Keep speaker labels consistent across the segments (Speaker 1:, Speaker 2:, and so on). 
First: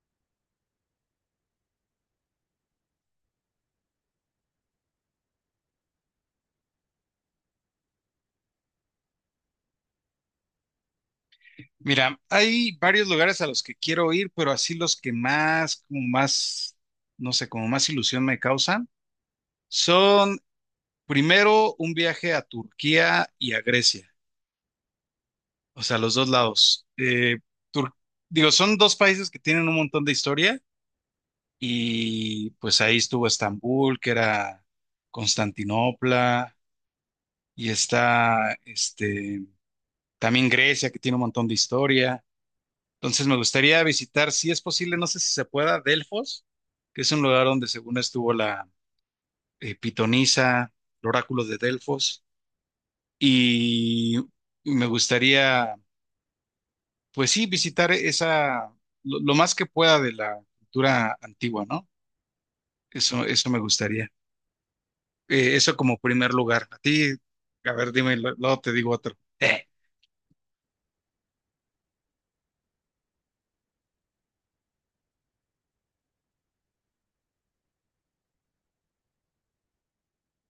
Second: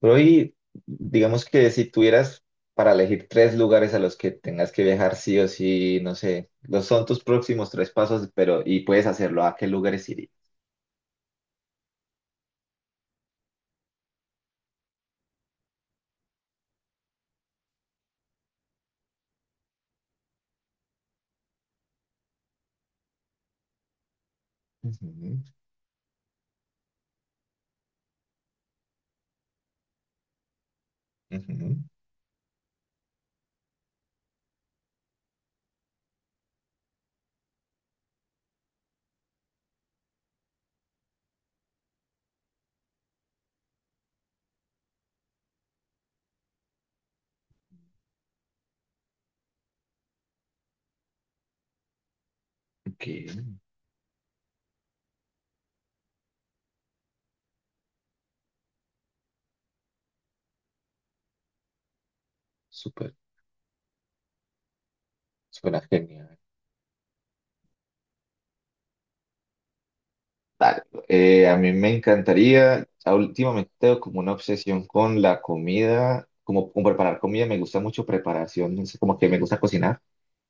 Speaker 1: Pero hoy, digamos que si tuvieras para elegir tres lugares a los que tengas que viajar sí o sí, no sé, los son tus próximos tres pasos, pero y puedes hacerlo, ¿a qué lugares irías?
Speaker 2: Mira, hay varios lugares a los que quiero ir, pero así los que más, como más, no sé, como más ilusión me causan, son primero un viaje a Turquía y a Grecia,
Speaker 1: Ujú,
Speaker 2: o sea, los dos lados. Tur- Digo, son dos países que tienen un montón de historia
Speaker 1: ujú,
Speaker 2: y pues ahí estuvo Estambul, que era Constantinopla, y está, también Grecia, que tiene un montón de historia. Entonces me gustaría visitar, si es posible, no sé si se pueda, Delfos, que es un lugar donde según estuvo la pitonisa, el oráculo de Delfos,
Speaker 1: ok,
Speaker 2: y me gustaría, pues sí, visitar esa, lo más que pueda de la cultura antigua, ¿no?
Speaker 1: súper,
Speaker 2: Eso me gustaría. Eso
Speaker 1: suena
Speaker 2: como primer
Speaker 1: genial.
Speaker 2: lugar. A ti, a ver, dime, luego te digo otro.
Speaker 1: A mí me encantaría, últimamente tengo como una obsesión con la comida, como con preparar comida, me gusta mucho preparación, no sé, como que me gusta cocinar.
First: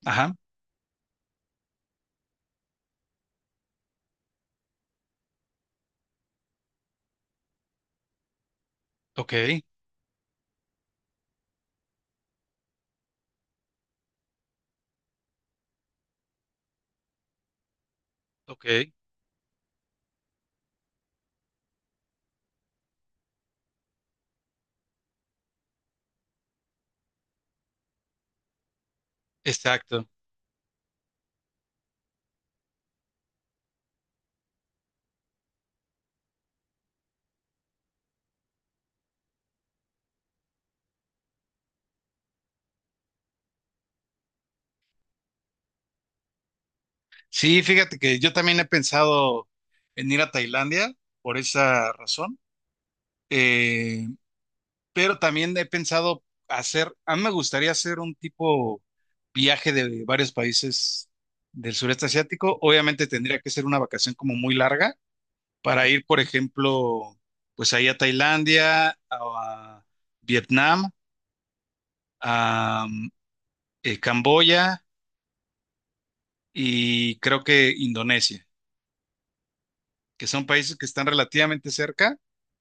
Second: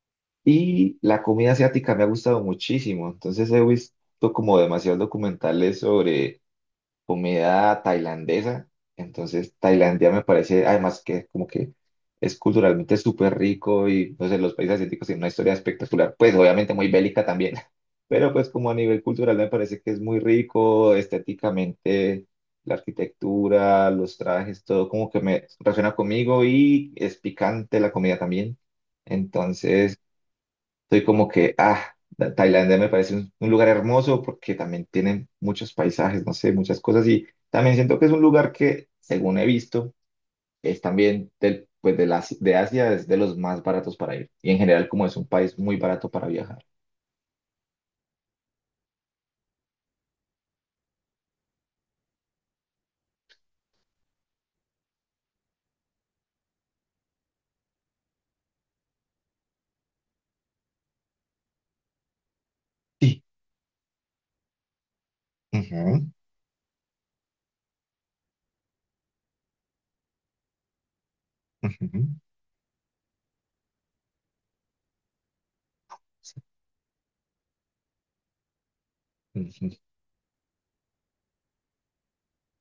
Speaker 2: Ajá,
Speaker 1: Y la comida asiática me ha gustado muchísimo, entonces he visto como demasiados documentales sobre comida tailandesa.
Speaker 2: ok,
Speaker 1: Entonces, Tailandia me parece, además que como que es culturalmente súper rico y no sé, los países asiáticos tienen una historia espectacular, pues obviamente muy bélica también, pero pues como a
Speaker 2: ok,
Speaker 1: nivel cultural me parece que es muy rico, estéticamente, la arquitectura, los trajes, todo como que me relaciona conmigo y es picante la comida también. Entonces,
Speaker 2: exacto.
Speaker 1: soy como que, ah, Tailandia me parece un lugar hermoso porque también tienen muchos paisajes, no sé, muchas cosas. Y también siento que es un lugar que, según he visto, es también del, pues de, la, de Asia, es de los más baratos para ir. Y en general, como es un país muy barato para viajar.
Speaker 2: Sí, fíjate que yo también he pensado en ir a Tailandia por esa razón, eh, pero también he pensado hacer, a mí me gustaría hacer un tipo viaje de varios países del sureste asiático. Obviamente
Speaker 1: Sí.
Speaker 2: tendría que ser una vacación como muy larga para ir,
Speaker 1: Ujú,
Speaker 2: por ejemplo, pues ahí a Tailandia, a Vietnam,
Speaker 1: ujú.
Speaker 2: a mm, Camboya y creo que Indonesia,
Speaker 1: Ujú,
Speaker 2: que son países que están relativamente cerca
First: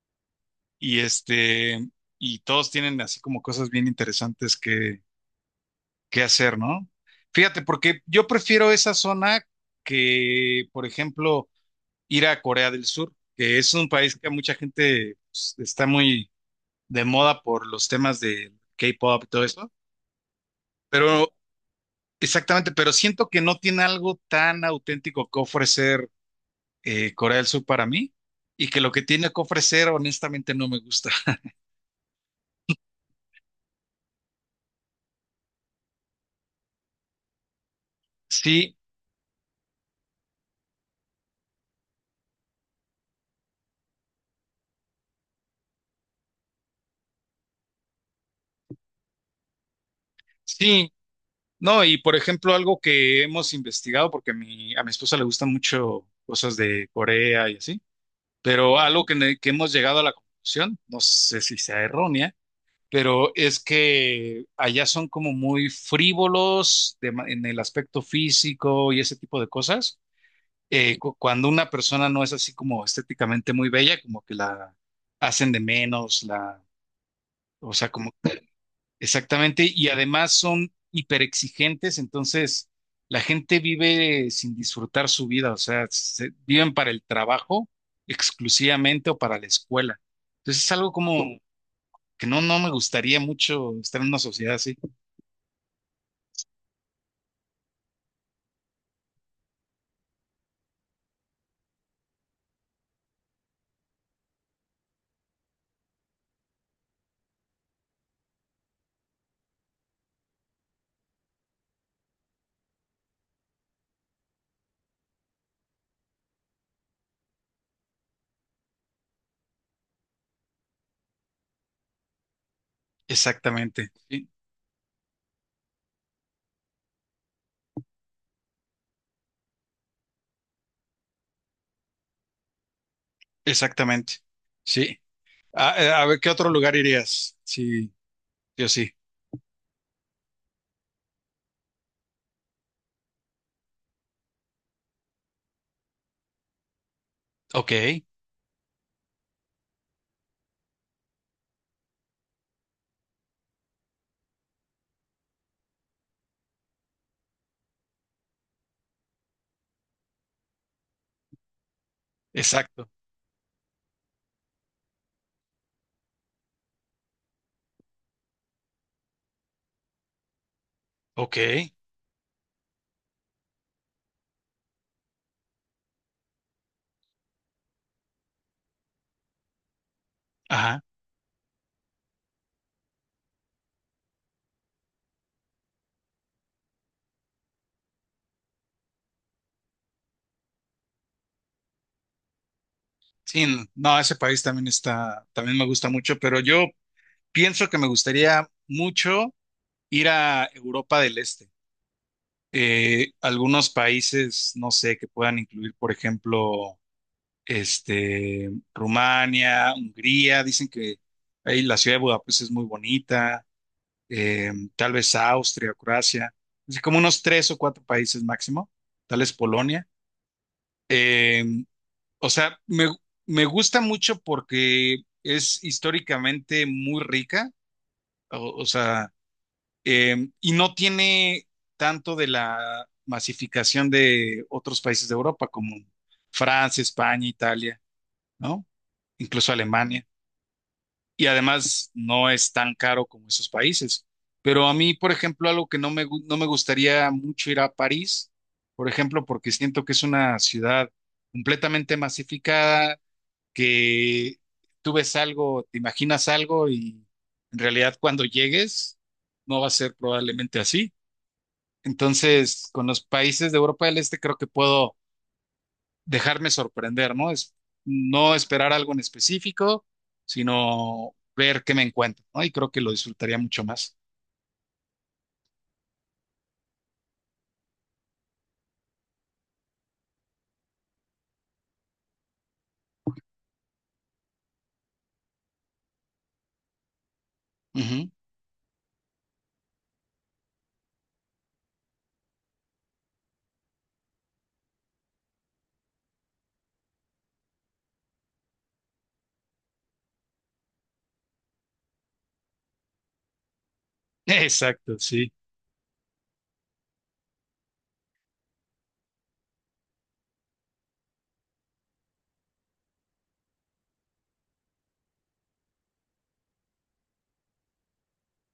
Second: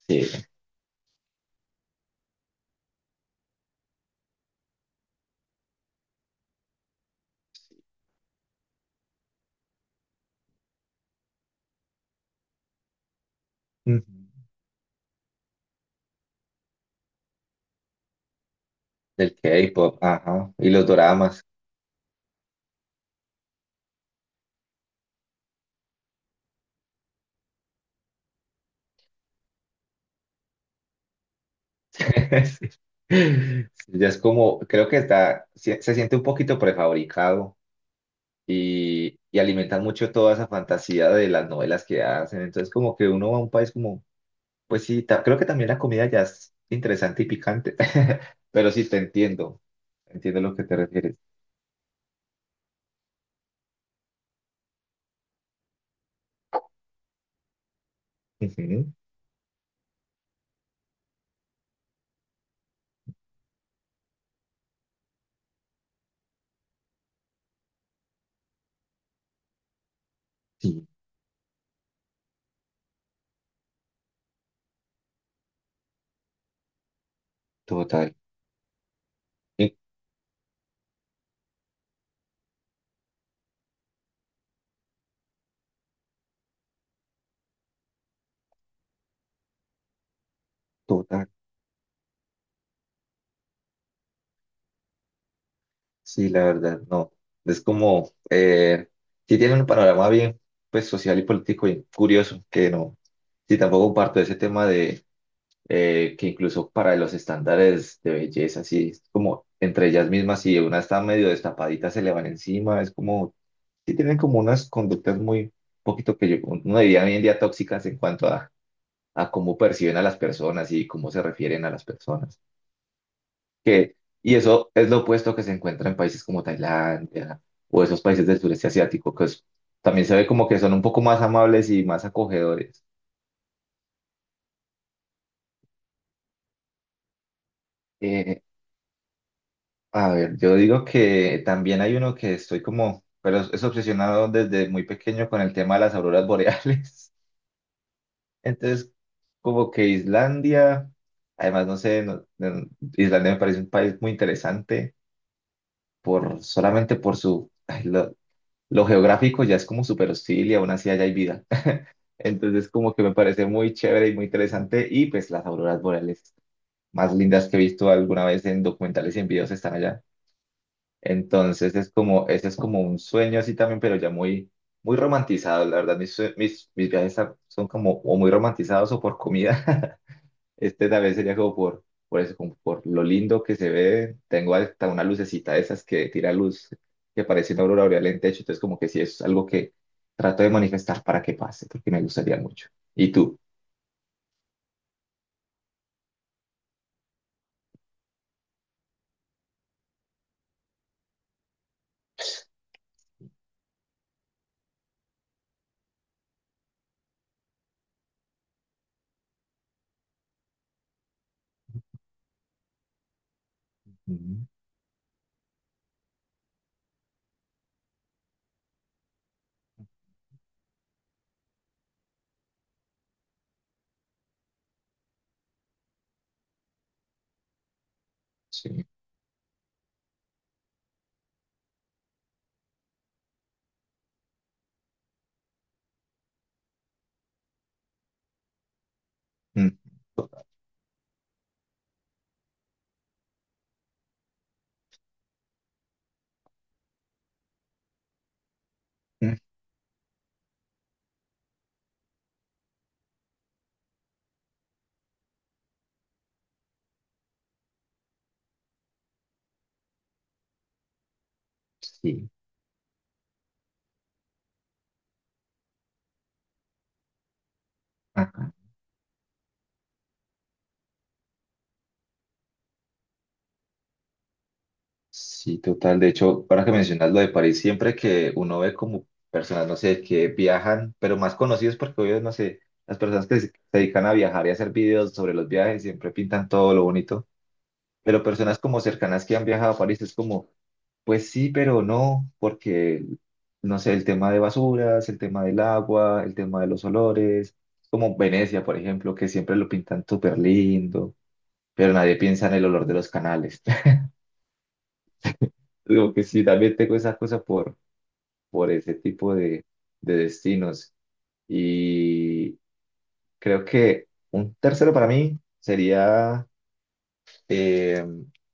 Speaker 1: sí.
Speaker 2: y y todos tienen así como cosas bien interesantes que hacer, ¿no? Fíjate, porque yo prefiero esa zona que, por ejemplo, ir a Corea del Sur, que es un
Speaker 1: Ujú.
Speaker 2: país que mucha gente pues, está muy de moda por los temas de K-pop y
Speaker 1: El
Speaker 2: todo eso,
Speaker 1: K-pop, ajá. Y los
Speaker 2: pero
Speaker 1: doramas.
Speaker 2: exactamente, pero siento que no tiene algo tan auténtico que ofrecer Corea del Sur para mí. Y que lo que tiene que ofrecer, honestamente, no me gusta.
Speaker 1: Sí. Sí, ya es como, creo que está, se siente un poquito prefabricado
Speaker 2: Sí,
Speaker 1: y alimentan mucho toda esa fantasía de las novelas que hacen. Entonces, como que uno va a un país como, pues sí, creo que también la comida ya es interesante y picante, pero sí te entiendo, entiendo a lo que te
Speaker 2: sí,
Speaker 1: refieres.
Speaker 2: no, y por ejemplo, algo que hemos investigado, porque a mi esposa le gustan mucho cosas de Corea y así, pero
Speaker 1: Ujú,
Speaker 2: algo que, que hemos llegado a la conclusión, no sé si sea errónea, pero es que allá son como muy frívolos en el aspecto físico y ese tipo de cosas.
Speaker 1: sí,
Speaker 2: Cuando una persona no es así como estéticamente muy bella, como que la hacen de menos, la, o sea, como
Speaker 1: total,
Speaker 2: exactamente,
Speaker 1: eh,
Speaker 2: y además son hiperexigentes, entonces la gente vive sin disfrutar su vida, o sea, viven para el trabajo exclusivamente o para la escuela. Entonces es algo como
Speaker 1: total,
Speaker 2: que no, no me gustaría mucho estar en una sociedad así.
Speaker 1: sí, la verdad, no. Es como, sí tienen un panorama bien, pues social y político y curioso, que no, sí, tampoco comparto ese tema que incluso para los estándares de belleza, así es como entre ellas mismas, si una está medio destapadita, se le van encima, es como, sí tienen como unas conductas muy, poquito que yo, uno diría hoy en día tóxicas en cuanto a cómo perciben a las personas y cómo se refieren a las personas.
Speaker 2: Exactamente,
Speaker 1: Que,
Speaker 2: sí,
Speaker 1: y eso es lo opuesto que se encuentra en países como Tailandia o esos países del sureste asiático, también se ve como que son un poco más amables y más acogedores.
Speaker 2: exactamente, sí. A ver, ¿qué otro lugar irías? Sí,
Speaker 1: Eh,
Speaker 2: yo sí.
Speaker 1: A ver, yo digo que también hay uno que estoy como, pero es obsesionado desde muy pequeño con el tema de las auroras boreales.
Speaker 2: Ok,
Speaker 1: Entonces, como que Islandia, además, no sé, Islandia me parece un país muy interesante por solamente por su, ay, lo geográfico ya es como súper hostil y aún así allá hay vida. Entonces,
Speaker 2: exacto,
Speaker 1: como que me parece muy chévere y muy interesante y pues las auroras boreales más lindas que he visto alguna vez en documentales y en videos están allá.
Speaker 2: ok,
Speaker 1: Entonces es como, ese es como un sueño así también, pero ya muy, muy romantizado. La verdad, mis, mis viajes son como o muy romantizados o por comida.
Speaker 2: ajá.
Speaker 1: Este tal vez sería como por eso, como por lo lindo que se ve. Tengo hasta una lucecita de esas que tira luz, que parece una aurora boreal en techo. Entonces como que sí, es algo que trato de manifestar para que pase, porque me gustaría mucho. ¿Y tú?
Speaker 2: Sí, no, ese país también está, también me gusta mucho, pero yo pienso que me gustaría mucho ir a Europa del Este. Algunos países, no sé, que puedan incluir, por ejemplo, Rumania, Hungría, dicen que ahí la ciudad de Budapest es muy bonita,
Speaker 1: Mm,
Speaker 2: eh, tal vez Austria, Croacia, así como unos tres o cuatro países máximo, tal vez Polonia. Eh, o sea, me gusta mucho porque es históricamente muy rica, o o
Speaker 1: sí.
Speaker 2: sea Y no tiene tanto de la masificación de otros países de Europa como Francia, España, Italia, ¿no? Incluso
Speaker 1: Mm,
Speaker 2: Alemania. Y además no es tan caro como esos países. Pero a mí, por ejemplo, algo que no me, no me gustaría mucho ir a París, por ejemplo,
Speaker 1: mm,
Speaker 2: porque siento que es una ciudad completamente masificada, que tú ves algo, te imaginas algo y en realidad cuando llegues no va a ser probablemente así.
Speaker 1: sí.
Speaker 2: Entonces, con los países de Europa del Este creo que puedo dejarme sorprender, ¿no? Es no esperar algo en específico, sino ver qué me encuentro, ¿no? Y creo que lo disfrutaría mucho más.
Speaker 1: Sí, total. De hecho, ahora que mencionas lo de París, siempre que uno ve como personas, no sé, que viajan, pero más conocidos porque obvio, no sé, las personas que se dedican a viajar y hacer videos sobre los viajes siempre pintan todo lo bonito,
Speaker 2: Ujú.
Speaker 1: pero personas como cercanas que han viajado a París es como, pues sí, pero no, porque, no sé, el tema de basuras, el tema del agua, el tema de los olores, como Venecia, por ejemplo, que siempre lo pintan súper lindo, pero nadie piensa en el olor de los canales.
Speaker 2: Exacto, sí.
Speaker 1: Digo que sí, también tengo esa cosa por ese tipo de destinos. Y creo que un tercero para mí sería eh,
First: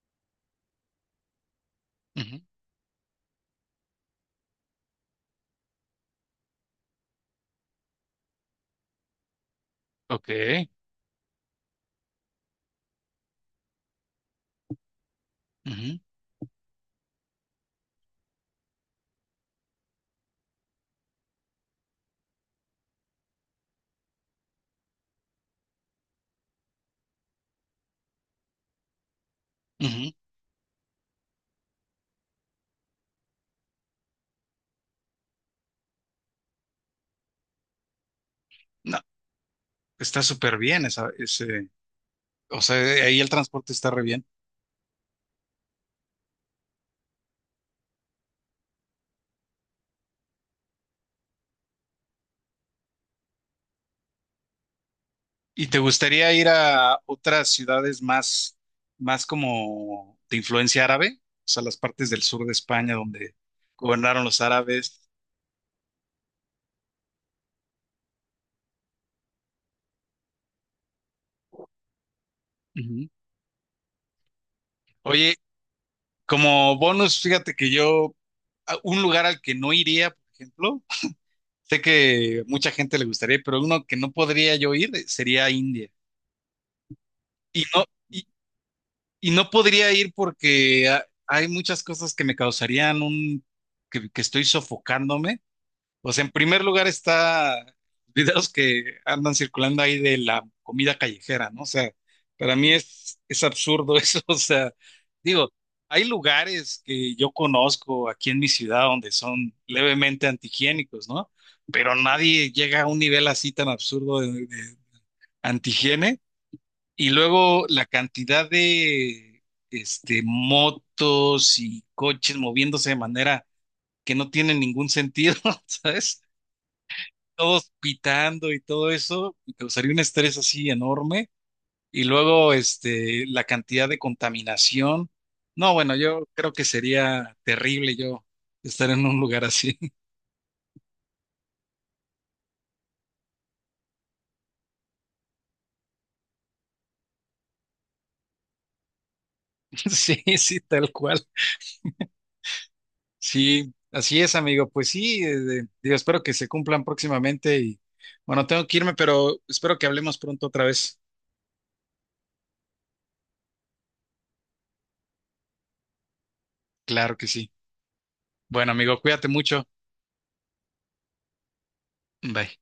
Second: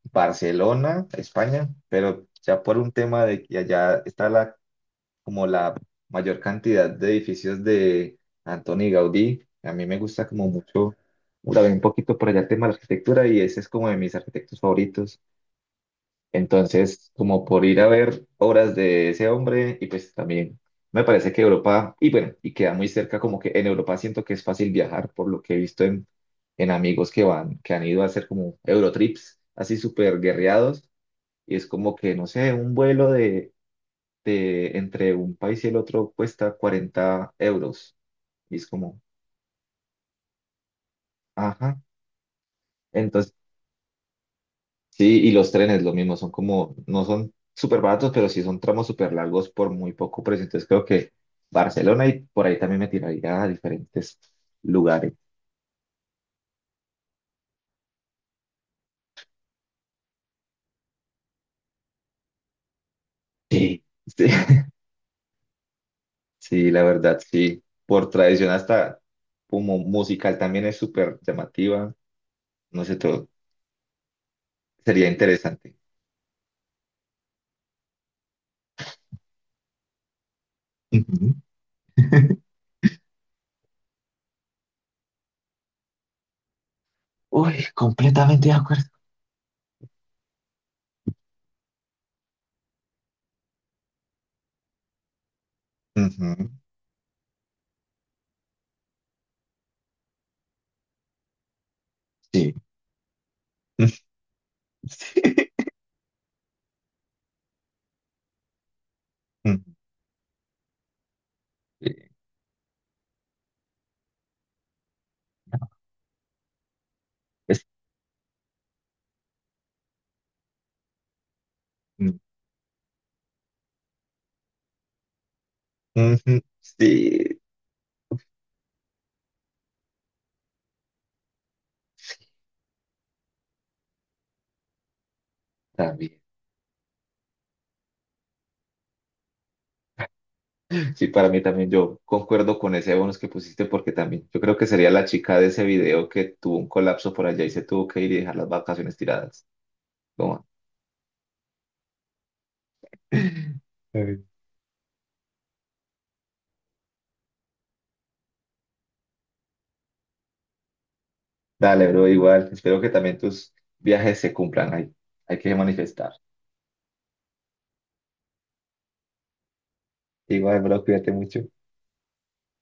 Speaker 1: Barcelona, España, pero
Speaker 2: Ujú.
Speaker 1: ya por un tema de que allá está la, como la mayor cantidad de edificios de Antoni Gaudí. A mí me gusta
Speaker 2: Ok.
Speaker 1: como mucho, también un poquito por allá el tema de la arquitectura y ese es como de mis arquitectos favoritos.
Speaker 2: Ujú,
Speaker 1: Entonces, como por ir a ver obras de ese hombre, y pues también me parece que Europa, y bueno, y queda muy cerca, como que en Europa siento que es fácil viajar, por lo que he visto en amigos que van, que han ido a hacer como Eurotrips, así
Speaker 2: ujú.
Speaker 1: súper guerreados, y es como que, no sé, un vuelo de entre un país y el otro cuesta 40 euros, y es
Speaker 2: No,
Speaker 1: como,
Speaker 2: está súper bien esa, ese,
Speaker 1: ajá.
Speaker 2: o sea, ahí el
Speaker 1: Entonces,
Speaker 2: transporte está re bien.
Speaker 1: sí, y los trenes lo mismo, son como, no son súper baratos, pero sí son tramos súper largos por muy poco precio. Entonces creo que Barcelona y por ahí también me tiraría a diferentes lugares.
Speaker 2: ¿Y te gustaría ir a otras ciudades más, más como de influencia árabe? O sea, las partes del sur de España donde
Speaker 1: Sí,
Speaker 2: gobernaron
Speaker 1: sí,
Speaker 2: los árabes.
Speaker 1: sí, la verdad, sí. Por tradición hasta como musical también es súper llamativa. No sé,
Speaker 2: Ujú.
Speaker 1: todo sería
Speaker 2: Oye,
Speaker 1: interesante.
Speaker 2: como bonus, fíjate que yo, un lugar al que no iría, por ejemplo,
Speaker 1: Ujú.
Speaker 2: sé que mucha gente le gustaría, pero uno que no podría yo ir sería India. Y
Speaker 1: Uy,
Speaker 2: no, y,
Speaker 1: completamente de acuerdo.
Speaker 2: y no podría ir porque hay muchas cosas que me causarían un, que estoy sofocándome. Pues en
Speaker 1: Ujú,
Speaker 2: primer lugar está videos que andan circulando ahí de la comida callejera, ¿no? O sea,
Speaker 1: sí.
Speaker 2: para mí es absurdo eso, o sea,
Speaker 1: Sí.
Speaker 2: digo, hay lugares que yo conozco aquí en mi ciudad donde son
Speaker 1: Ujú,
Speaker 2: levemente antihigiénicos, ¿no? Pero
Speaker 1: sí.
Speaker 2: nadie llega a un nivel así tan absurdo de antihigiene. Y luego
Speaker 1: Es-
Speaker 2: la cantidad de motos y coches moviéndose de manera que no tiene ningún sentido, ¿sabes?
Speaker 1: ujú, sí,
Speaker 2: Todos pitando y todo eso, me causaría un estrés así enorme. Y luego, la cantidad de contaminación. No, bueno,
Speaker 1: también.
Speaker 2: yo creo que sería terrible yo estar en un lugar así.
Speaker 1: Sí, para mí también yo concuerdo con ese bonus que pusiste porque también yo creo que sería la chica de ese video que tuvo un colapso por allá y se tuvo que ir y dejar las vacaciones tiradas.
Speaker 2: Sí,
Speaker 1: Toma.
Speaker 2: sí, tal cual. Sí,
Speaker 1: Ay,
Speaker 2: así es, amigo. Pues sí, digo, espero que se cumplan próximamente y bueno, tengo que irme, pero espero que hablemos pronto otra vez.
Speaker 1: dale, bro, igual. Espero que también tus viajes se cumplan. Hay que manifestar.
Speaker 2: Claro que sí. Bueno, amigo, cuídate mucho.
Speaker 1: Igual, bro, cuídate mucho.
Speaker 2: Bye.